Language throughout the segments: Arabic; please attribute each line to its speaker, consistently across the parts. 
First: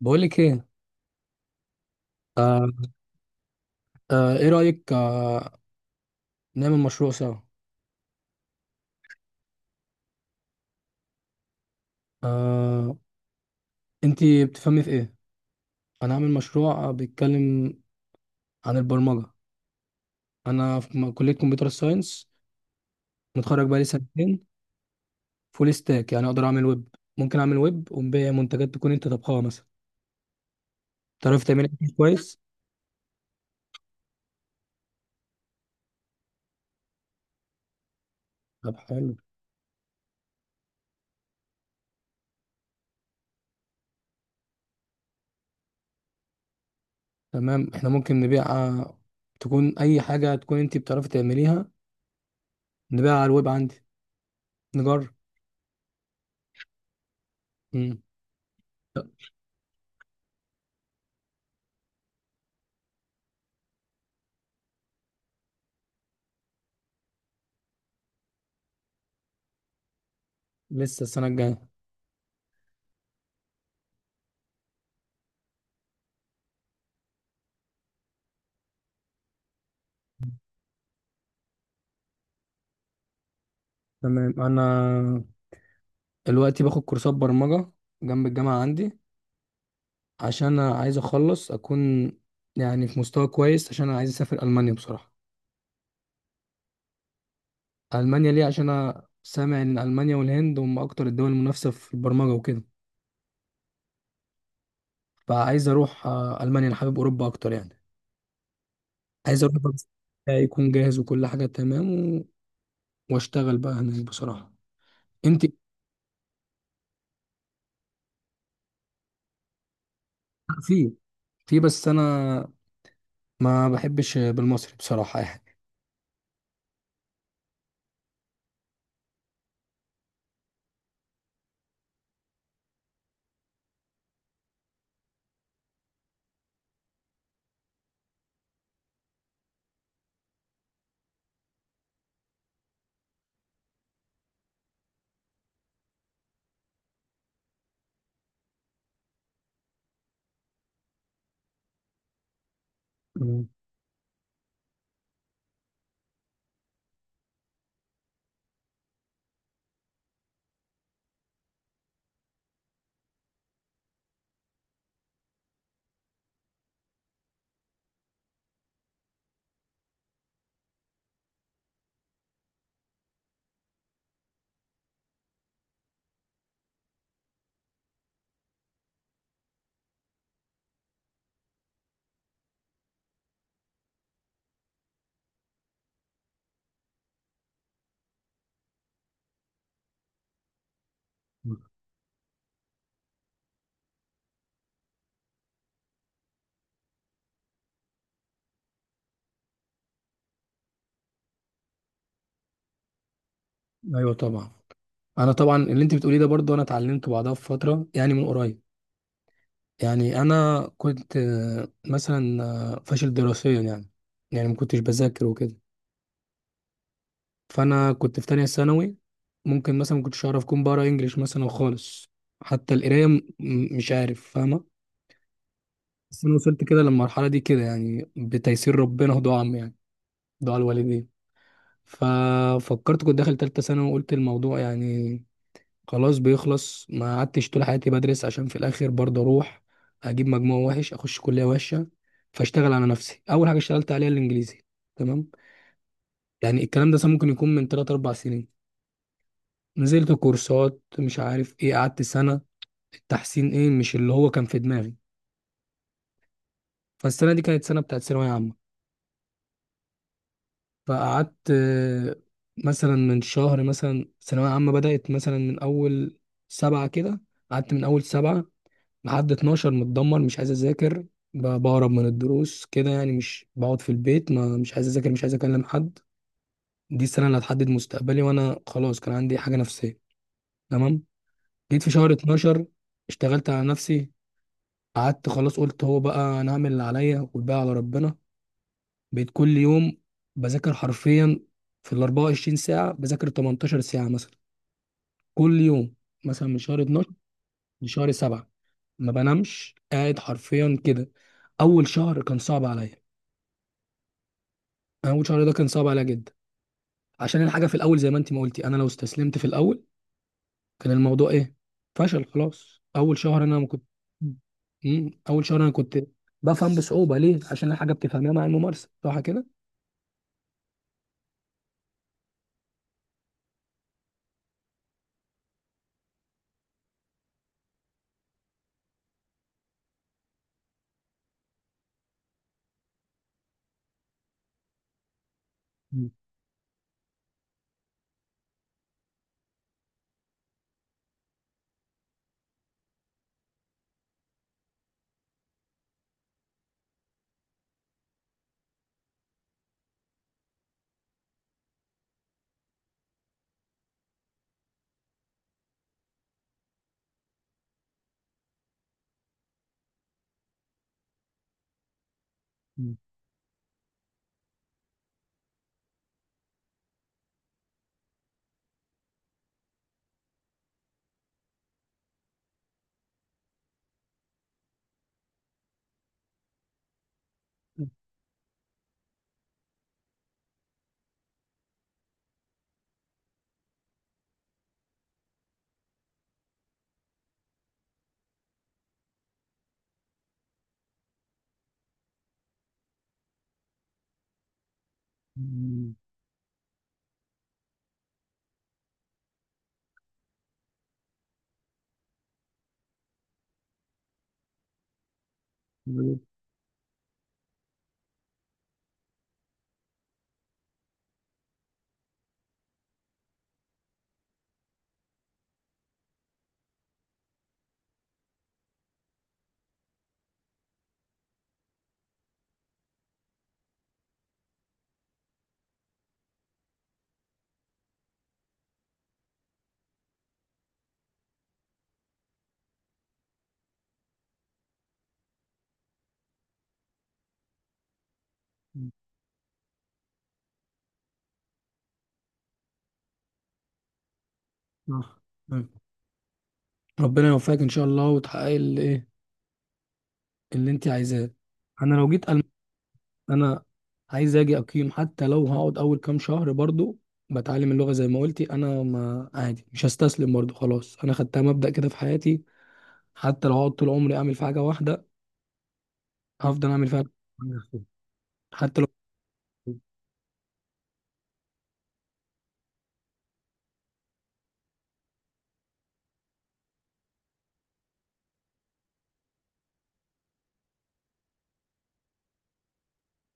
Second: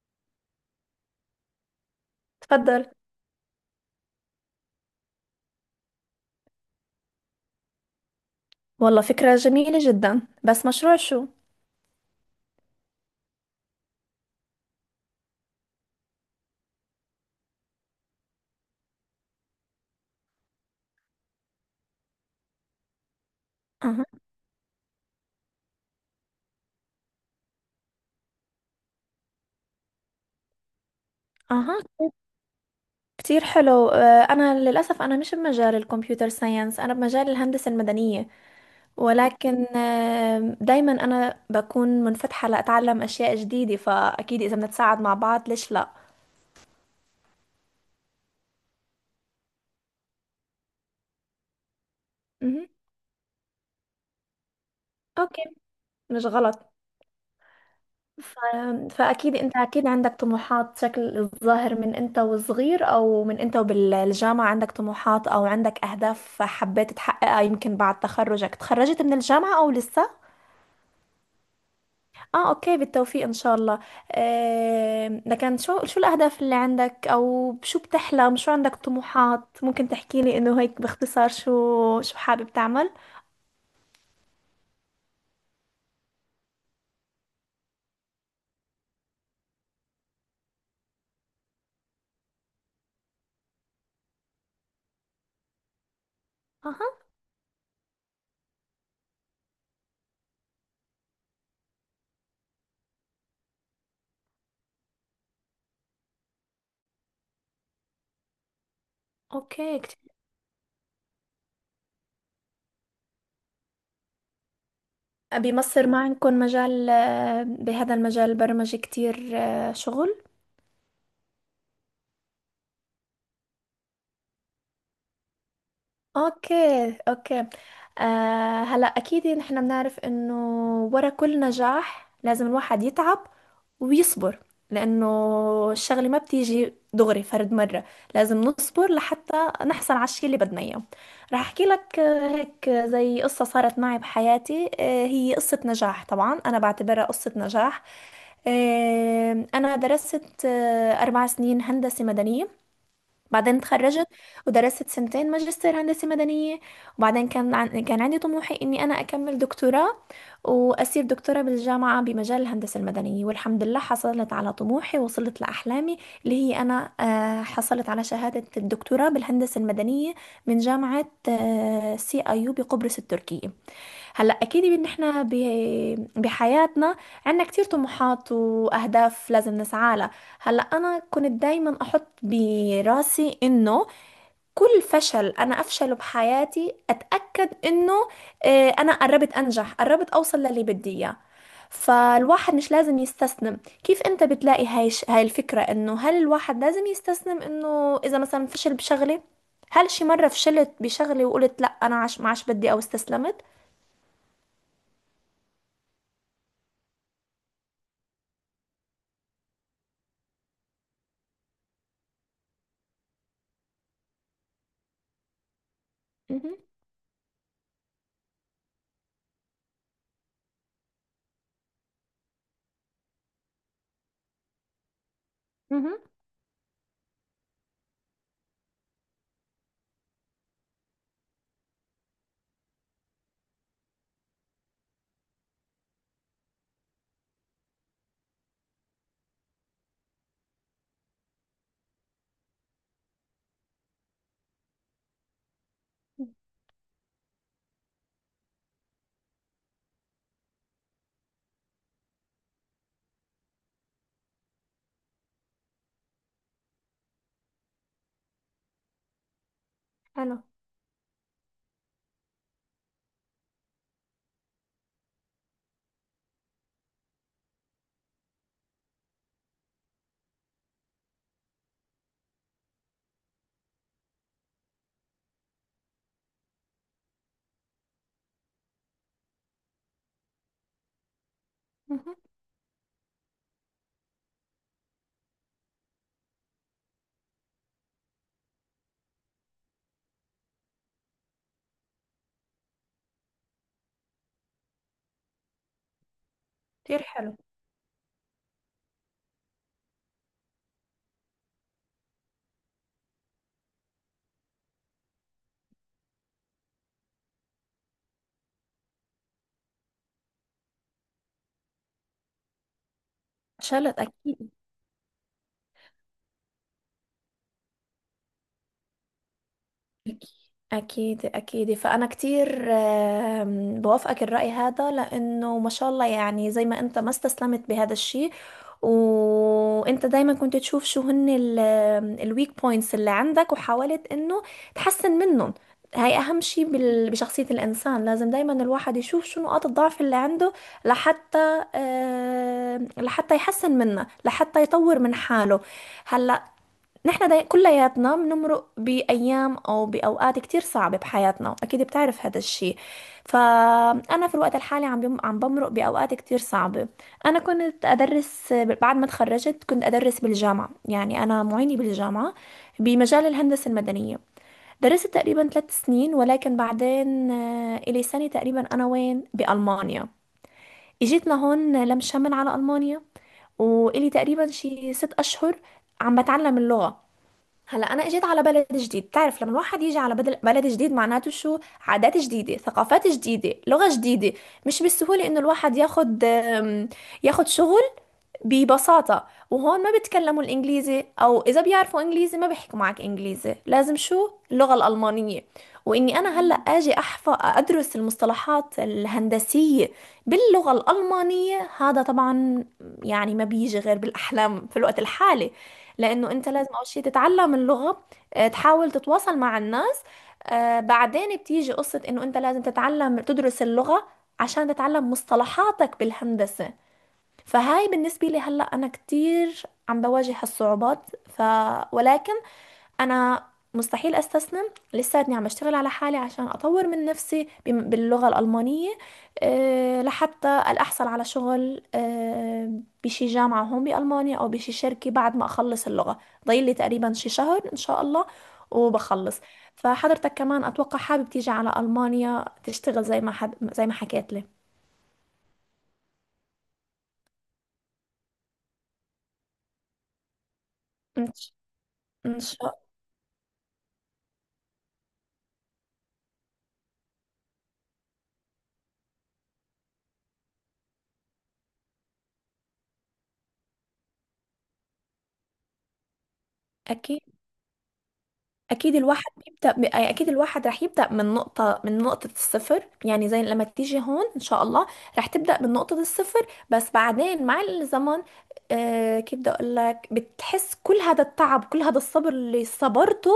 Speaker 1: بقولك ايه. آه.
Speaker 2: تفضل.
Speaker 1: ايه رأيك، نعمل مشروع سوا.
Speaker 2: والله فكرة جميلة جدا، بس مشروع شو؟
Speaker 1: آه، انتي بتفهمي في ايه؟ انا عامل مشروع، بيتكلم عن البرمجة. انا في كلية كمبيوتر ساينس، متخرج بقالي
Speaker 2: أها.
Speaker 1: سنتين. فول ستاك، يعني اقدر اعمل ويب. ممكن اعمل ويب ونبيع منتجات تكون انت طبخها مثلا، تعرف تعمل
Speaker 2: أها.
Speaker 1: اكل كويس.
Speaker 2: كتير حلو، أنا للأسف أنا مش بمجال الكمبيوتر ساينس، أنا بمجال الهندسة المدنية.
Speaker 1: طب حلو.
Speaker 2: ولكن دايما أنا بكون منفتحة لأتعلم أشياء جديدة، فأكيد إذا بنتساعد مع بعض ليش لا؟
Speaker 1: تمام، احنا ممكن نبيع، تكون اي حاجة تكون انتي بتعرفي تعمليها،
Speaker 2: مهم.
Speaker 1: نبيعها على الويب عندي، نجرب.
Speaker 2: أوكي. مش غلط.
Speaker 1: مم.
Speaker 2: ف- فأكيد أنت أكيد عندك طموحات، شكل الظاهر من أنت وصغير أو من أنت وبالجامعة عندك طموحات أو عندك أهداف حبيت تحققها. يمكن بعد تخرجك تخرجت من الجامعة أو لسه؟
Speaker 1: لسه السنة الجاية.
Speaker 2: آه، أوكي. بالتوفيق إن شاء الله. لكن شو الأهداف اللي عندك، أو شو بتحلم، شو عندك طموحات، ممكن تحكي لي إنه هيك باختصار شو حابب تعمل؟
Speaker 1: تمام، انا دلوقتي باخد كورسات برمجة جنب الجامعة، عندي عشان أنا عايز أخلص أكون يعني في مستوى كويس، عشان أنا عايز أسافر ألمانيا بصراحة.
Speaker 2: أها.
Speaker 1: ألمانيا ليه؟ عشان أنا سامع إن ألمانيا والهند هم أكتر الدول المنافسة في البرمجة وكده. فعايز أروح، ألمانيا. أنا حابب أوروبا أكتر يعني. عايز أروح،
Speaker 2: أوكي.
Speaker 1: بس
Speaker 2: كتير.
Speaker 1: يكون جاهز وكل حاجة تمام، و... وأشتغل بقى هناك بصراحة. أنت.
Speaker 2: بمصر ما عندكم مجال بهذا المجال البرمجي كتير شغل؟
Speaker 1: في في بس أنا ما بحبش بالمصري بصراحة يعني.
Speaker 2: اوكي، اوكي. هلا اكيد نحن بنعرف انه ورا كل نجاح لازم الواحد يتعب ويصبر، لانه الشغله ما بتيجي دغري فرد مره. لازم نصبر لحتى نحصل على الشيء اللي بدنا اياه. راح احكي لك هيك زي قصه صارت معي بحياتي، هي قصه نجاح، طبعا انا بعتبرها قصه نجاح. انا درست 4 سنين هندسه مدنيه.
Speaker 1: أمم.
Speaker 2: بعدين اتخرجت ودرست سنتين ماجستير هندسة مدنية. وبعدين كان عندي طموحي إني أنا أكمل دكتوراه وأصير دكتورة بالجامعة بمجال الهندسة المدنية. والحمد لله حصلت على طموحي ووصلت لأحلامي، اللي هي أنا حصلت على شهادة الدكتوراه بالهندسة المدنية من جامعة سي أيو بقبرص التركية. هلا اكيد ان احنا بحياتنا عنا كتير طموحات واهداف لازم نسعى لها. هلا انا كنت دايما احط براسي انه كل فشل انا افشله بحياتي اتاكد انه انا قربت انجح، قربت اوصل للي بدي اياه. فالواحد مش لازم يستسلم. كيف انت بتلاقي هاي الفكرة، انه هل الواحد لازم يستسلم انه اذا مثلا فشل بشغلة؟ هل شي مرة فشلت بشغلة وقلت لا، انا عش ما عادش بدي او استسلمت؟
Speaker 1: أيوه طبعا. انا طبعا اللي انت بتقوليه ده، برضو انا اتعلمت بعدها في فتره يعني، من قريب. يعني انا كنت، مثلا فاشل دراسيا يعني، يعني ما كنتش بذاكر وكده. فانا كنت في تانية ثانوي. ممكن مثلا ما كنتش اعرف اكون بقرا انجليش مثلا خالص، حتى القرايه مش عارف فاهمه.
Speaker 2: مهم.
Speaker 1: بس انا وصلت كده للمرحله دي كده يعني بتيسير ربنا ودعاء عم يعني، دعاء الوالدين. ففكرت، كنت داخل تالتة ثانوي وقلت الموضوع يعني خلاص بيخلص، ما قعدتش طول حياتي بدرس عشان في الاخر برضه اروح اجيب مجموع وحش، اخش كليه وحشه. فاشتغل على نفسي، اول حاجه اشتغلت عليها الانجليزي. تمام. يعني الكلام ده مثلا ممكن يكون من 3 4 سنين، نزلت كورسات مش عارف ايه، قعدت سنه. التحسين ايه، مش اللي هو كان في دماغي. فالسنه دي كانت سنه بتاعت ثانويه عامه.
Speaker 2: حلو.
Speaker 1: فقعدت، مثلا من شهر، مثلا ثانويه عامه بدات مثلا من اول 7 كده، قعدت من اول 7 لحد 12، متدمر مش عايز اذاكر، بهرب من الدروس كده يعني، مش بقعد في البيت، ما مش عايز اذاكر مش عايز اكلم حد. دي السنه اللي هتحدد مستقبلي، وانا خلاص كان عندي حاجه نفسيه. تمام. جيت في شهر
Speaker 2: مهم.
Speaker 1: 12، اشتغلت على نفسي. قعدت خلاص، قلت هو بقى انا هعمل اللي عليا والباقي على ربنا. بقيت كل يوم بذاكر حرفيا في ال 24 ساعه بذاكر 18 ساعه مثلا، كل يوم، مثلا من شهر
Speaker 2: كتير
Speaker 1: 12
Speaker 2: حلو.
Speaker 1: لشهر 7، ما بنامش، قاعد حرفيا كده. اول شهر كان صعب عليا. انا اول شهر ده كان صعب عليا جدا، عشان الحاجه في الاول، زي ما انت ما قلتي، انا لو استسلمت في الاول كان الموضوع ايه؟ فشل. خلاص، اول شهر انا ما كنت.
Speaker 2: اتشالت اكيد.
Speaker 1: مم. اول شهر انا كنت بفهم بصعوبه، ليه؟ عشان الحاجه بتفهمها مع الممارسه، صح كده.
Speaker 2: اكيد، اكيد. فانا كتير بوافقك الراي هذا لانه ما شاء الله، يعني زي ما انت ما استسلمت بهذا الشيء وانت دايما كنت تشوف شو هن الويك بوينتس اللي عندك، وحاولت انه تحسن منهم.
Speaker 1: مم.
Speaker 2: هاي اهم شيء بشخصية الانسان، لازم دايما الواحد يشوف شو نقاط الضعف اللي عنده لحتى لحتى يحسن منها لحتى يطور من حاله. هلا كلياتنا بنمرق بأيام أو بأوقات كتير صعبة بحياتنا، أكيد بتعرف هذا الشي. فأنا في الوقت الحالي عم بمرق بأوقات كتير صعبة. أنا كنت أدرس بعد ما تخرجت، كنت أدرس بالجامعة، يعني أنا معينة بالجامعة
Speaker 1: مم.
Speaker 2: بمجال الهندسة المدنية. درست تقريبا 3 سنين، ولكن بعدين إلي سنة تقريبا أنا وين بألمانيا، إجيت لهون لم شمل على ألمانيا، وإلي تقريبا شي 6 أشهر عم بتعلم اللغة. هلا انا اجيت على بلد جديد، تعرف لما الواحد يجي على بلد جديد معناته شو، عادات جديده، ثقافات جديده، لغه جديده. مش بالسهوله انه الواحد ياخد ياخد شغل ببساطة. وهون ما بيتكلموا الإنجليزي، أو إذا بيعرفوا إنجليزي ما بيحكوا معك إنجليزي، لازم شو، اللغة الألمانية. وإني أنا هلأ أجي أحفظ أدرس المصطلحات الهندسية باللغة الألمانية، هذا طبعا يعني ما بيجي غير بالأحلام في الوقت الحالي.
Speaker 1: مم.
Speaker 2: لأنه أنت لازم أول شيء تتعلم اللغة، تحاول تتواصل مع الناس، بعدين بتيجي قصة إنه أنت لازم تتعلم تدرس اللغة عشان تتعلم مصطلحاتك بالهندسة. فهاي بالنسبة لي هلأ أنا كتير عم بواجه هالصعوبات. ف... ولكن أنا مستحيل أستسلم. لساتني عم بشتغل على حالي عشان أطور من نفسي باللغة الألمانية. أه، لحتى أحصل على شغل أه بشي جامعة هون بألمانيا أو بشي شركة بعد ما أخلص اللغة. ضايل لي تقريبا شي شهر إن شاء الله
Speaker 1: مم.
Speaker 2: وبخلص. فحضرتك كمان أتوقع حابب تيجي على ألمانيا تشتغل زي ما حكيت لي.
Speaker 1: صح. مم. ربنا يوفقك ان شاء الله وتحققي اللي ايه، اللي انت
Speaker 2: إن
Speaker 1: عايزاه.
Speaker 2: ش-
Speaker 1: انا لو جيت.
Speaker 2: إن شاء.
Speaker 1: انا عايز اجي اقيم، حتى لو هقعد اول كام شهر برضو بتعلم اللغه زي ما قلتي. انا ما عادي، مش هستسلم برضو، خلاص انا خدتها مبدأ كده في حياتي. حتى لو هقعد طول عمري اعمل في حاجه واحده، هفضل اعمل فيها.
Speaker 2: أكيد.
Speaker 1: حتى لو.
Speaker 2: اكيد، اكيد الواحد راح يبدا من نقطه الصفر، يعني زي لما تيجي هون ان شاء الله راح تبدا من نقطه الصفر. بس بعدين مع الزمن كيف بدي اقول لك، بتحس كل هذا التعب كل هذا الصبر اللي صبرته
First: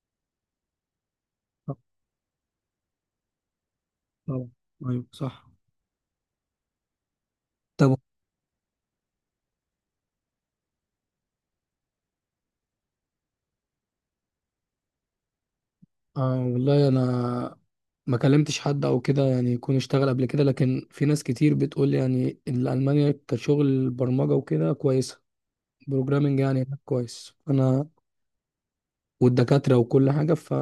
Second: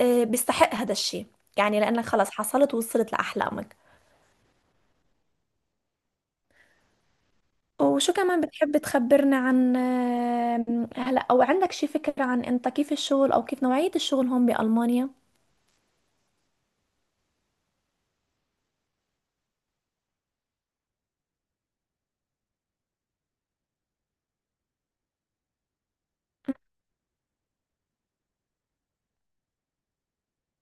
Speaker 2: بيستحق هذا الشيء، يعني لانك خلص حصلت ووصلت لاحلامك.
Speaker 1: طبعا. ايوه صح. طب.
Speaker 2: وشو كمان بتحب تخبرنا عن آه، هلا، او عندك شي فكره عن انت كيف الشغل او كيف نوعيه الشغل هون بالمانيا؟
Speaker 1: والله انا ما كلمتش حد او كده يعني يكون اشتغل قبل كده، لكن في ناس كتير بتقول لي يعني ان المانيا كشغل برمجه وكده كويسه. بروجرامنج يعني هناك كويس، انا، والدكاترة وكل حاجة ف.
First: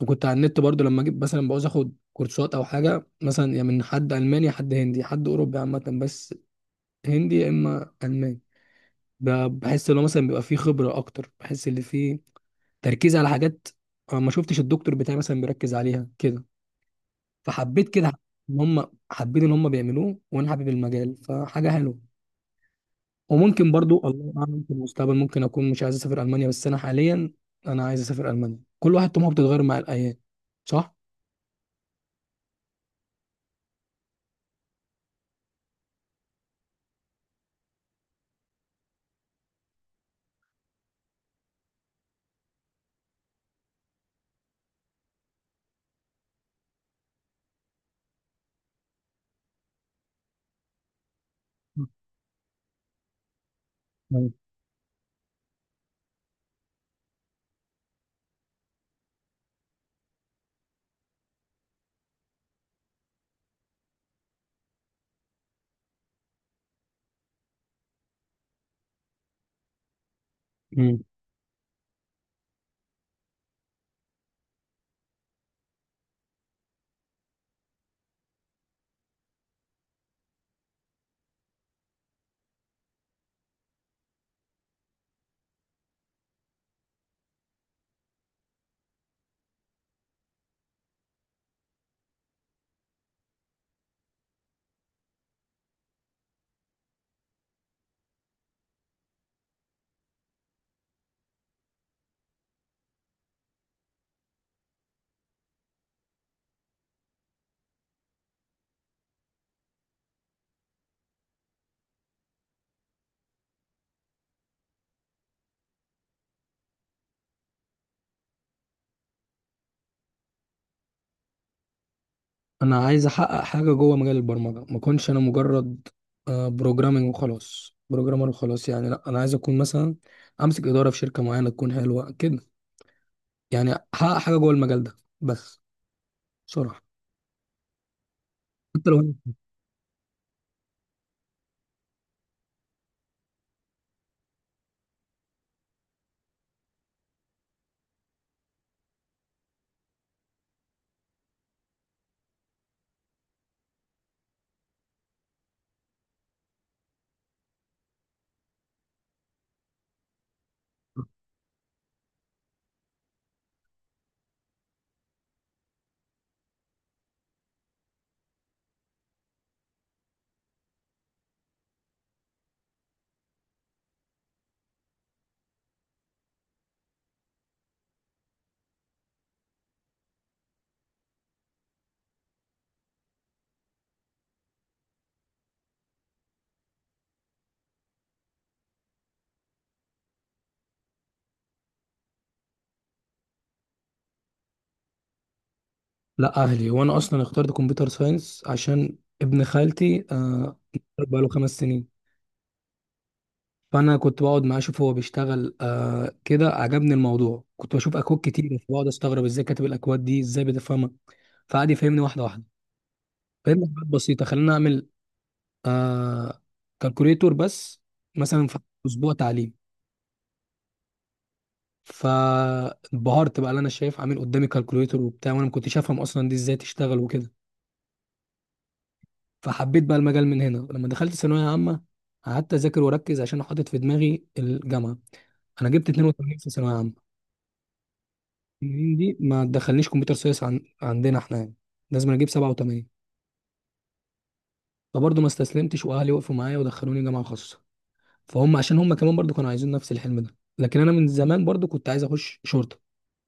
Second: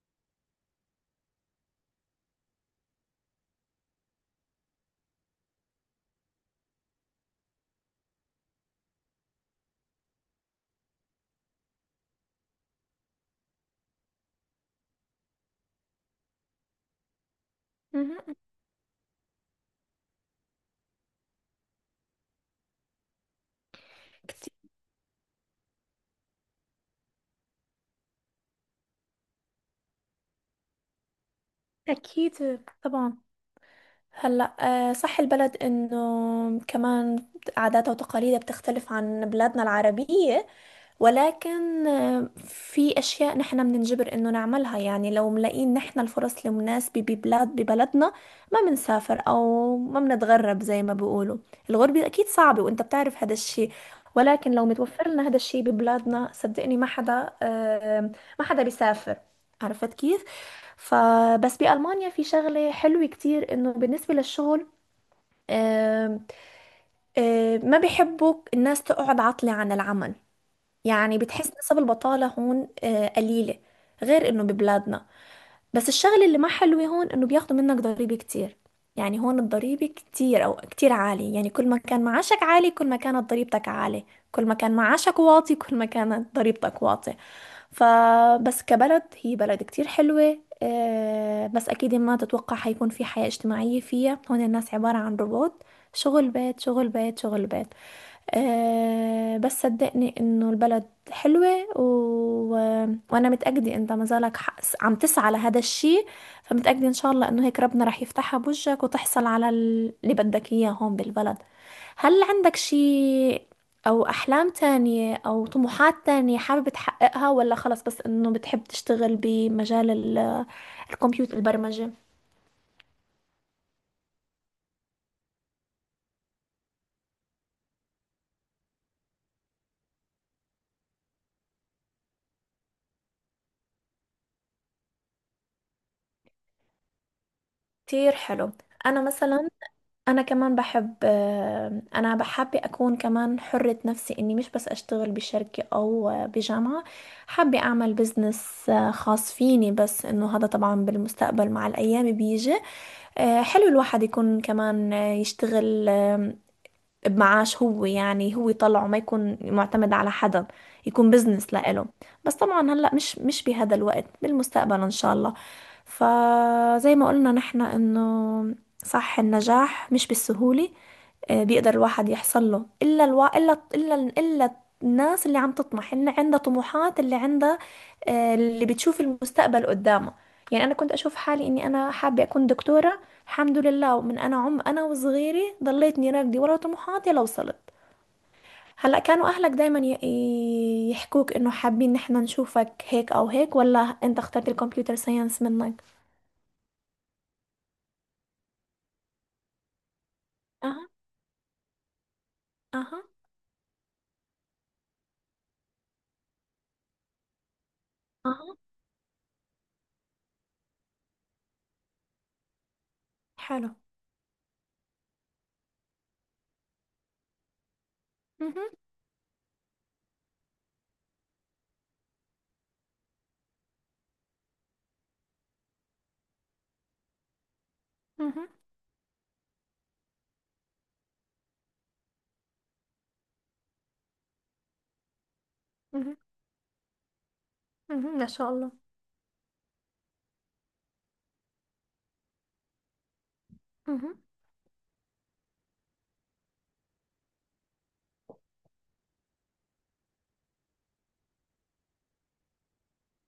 Speaker 1: وكنت على النت برضو لما جيت مثلا بعوز اخد كورسات او حاجة مثلا، يا من حد ألماني يا حد هندي، حد أوروبي عامة، بس هندي يا إما ألماني. ب- بحس إن هو مثلا بيبقى فيه خبرة أكتر، بحس إن فيه تركيز على حاجات أنا ما شفتش الدكتور بتاعي مثلا بيركز عليها كده، فحبيت كده
Speaker 2: مهم.
Speaker 1: إن هم حابين إن هم بيعملوه، وأنا حابب المجال، فحاجة حلوة. وممكن برضو الله
Speaker 2: كتير.
Speaker 1: أعلم في المستقبل ممكن أكون مش عايز أسافر ألمانيا، بس أنا حاليا أنا عايز أسافر ألمانيا. كل واحد طموحه بتتغير مع الأيام، صح؟
Speaker 2: أكيد طبعا. هلا صح البلد انه كمان عاداتها وتقاليدها بتختلف عن بلادنا العربية، ولكن في أشياء نحن بننجبر إنه نعملها، يعني لو ملاقيين نحن الفرص المناسبة ببلدنا ما بنسافر أو ما بنتغرب زي ما بيقولوا.
Speaker 1: مم.
Speaker 2: الغربة أكيد صعبة وأنت بتعرف هذا الشيء. ولكن لو متوفر لنا هذا الشيء ببلادنا، صدقني ما حدا ما حدا بيسافر، عرفت كيف؟ فبس بألمانيا في شغلة حلوة كتير إنه بالنسبة للشغل، آه، ما بيحبوا الناس تقعد عاطلة عن العمل.
Speaker 1: مم.
Speaker 2: يعني بتحس نسب البطالة هون قليلة غير انه ببلادنا. بس الشغل اللي ما حلو هون انه بياخدوا منك ضريبة كتير، يعني هون الضريبة كتير او كتير عالية، يعني كل ما كان معاشك عالي كل ما كانت ضريبتك عالية، كل ما كان معاشك واطي كل ما كانت ضريبتك واطية. فبس كبلد هي بلد كتير حلوة بس أكيد ما تتوقع حيكون في حياة اجتماعية فيها، هون الناس عبارة عن روبوت، شغل بيت شغل بيت شغل بيت. بس صدقني إنه البلد حلوة وأنا متأكدة أنت ما زالك عم تسعى لهذا الشيء. فمتأكدة إن شاء الله إنه هيك ربنا رح يفتحها بوجهك، وتحصل على اللي بدك إياه هون بالبلد. هل عندك شيء أو أحلام تانية أو طموحات تانية حابب تحققها، ولا خلص بس إنه بتحب تشتغل بمجال الكمبيوتر، البرمجة؟
Speaker 1: انا عايز احقق حاجه جوه مجال البرمجه، ما اكونش انا مجرد بروجرامنج وخلاص، بروجرامر وخلاص يعني. لا، انا عايز اكون مثلا امسك اداره في شركه معينه تكون حلوه كده يعني، احقق حاجه جوه المجال ده بس، بصراحه.
Speaker 2: كتير حلو.
Speaker 1: حتى
Speaker 2: أنا
Speaker 1: لو.
Speaker 2: مثلا انا كمان بحب انا بحب اكون كمان حرة نفسي اني مش بس اشتغل بشركة او بجامعة. حابة اعمل بزنس خاص فيني، بس انه هذا طبعا بالمستقبل مع الايام بيجي. حلو الواحد يكون كمان يشتغل بمعاش هو، يعني هو يطلعه ما يكون معتمد على حدا، يكون بزنس لإله. بس طبعا هلا مش بهذا الوقت، بالمستقبل ان شاء الله. فزي ما قلنا نحن انه صح النجاح مش بالسهولة، بيقدر الواحد يحصل له الا الوا... الا الا الا الناس اللي عم تطمح، اللي عندها طموحات، اللي عندها اللي بتشوف المستقبل قدامها. يعني انا كنت اشوف حالي اني انا حابة اكون دكتورة، الحمد لله. ومن انا عم انا وصغيري ضليتني راكدي ورا طموحاتي لوصلت. هلا كانوا اهلك دايما يحكوك انه حابين ان احنا نشوفك هيك او هيك، ولا انت اخترت الكمبيوتر ساينس منك؟
Speaker 1: لا، اهلي وانا اصلا اخترت كمبيوتر ساينس عشان ابن خالتي،
Speaker 2: اها.
Speaker 1: بقاله 5 سنين.
Speaker 2: اها.
Speaker 1: فانا كنت بقعد معاه اشوف هو بيشتغل، كده عجبني الموضوع. كنت بشوف اكواد
Speaker 2: اها.
Speaker 1: كتير، بقعد استغرب ازاي كاتب الاكواد دي، ازاي بتفهمها. فقعد يفهمني واحده واحده. فهمنا
Speaker 2: حلو.
Speaker 1: حاجات بسيطة، خلينا أعمل، آه كالكوليتور بس مثلا في
Speaker 2: مهم،
Speaker 1: أسبوع تعليم. فانبهرت بقى اللي أنا شايف عامل قدامي كالكوليتور وبتاع، وأنا ما كنتش أفهم أصلا دي إزاي تشتغل وكده.
Speaker 2: مهم،
Speaker 1: فحبيت بقى المجال من هنا، لما دخلت ثانوية عامة قعدت أذاكر وأركز عشان حاطط في دماغي الجامعة. أنا جبت
Speaker 2: مهم،
Speaker 1: 82 في ثانوية عامة.
Speaker 2: مهم، ما شاء الله.
Speaker 1: 82 دي ما تدخلنيش كمبيوتر ساينس، عندنا إحنا يعني لازم أنا أجيب 87.
Speaker 2: مهم.
Speaker 1: فبرضه ما استسلمتش، وأهلي وقفوا معايا ودخلوني جامعة خاصة، فهم عشان هم كمان برضو كانوا عايزين نفس الحلم ده. لكن انا من زمان برضو كنت عايز اخش شرطه.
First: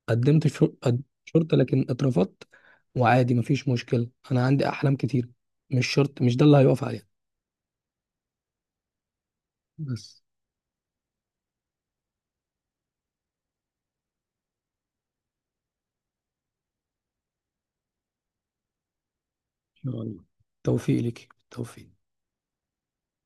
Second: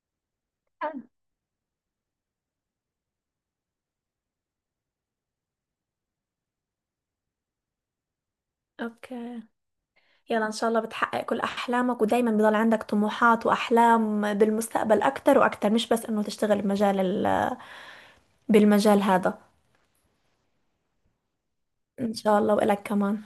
Speaker 1: قدمت
Speaker 2: حلو.
Speaker 1: شرطه لكن اترفضت. وعادي، مفيش مشكله، انا عندي احلام كتير، مش شرط مش ده اللي هيقف عليها
Speaker 2: اوكي.
Speaker 1: بس.
Speaker 2: يلا ان شاء الله بتحقق كل احلامك، ودايما بضل عندك طموحات واحلام بالمستقبل اكتر واكتر، مش بس انه تشتغل بمجال بالمجال هذا.
Speaker 1: ان شاء الله توفيق ليك، توفيق.
Speaker 2: ان شاء الله والك كمان.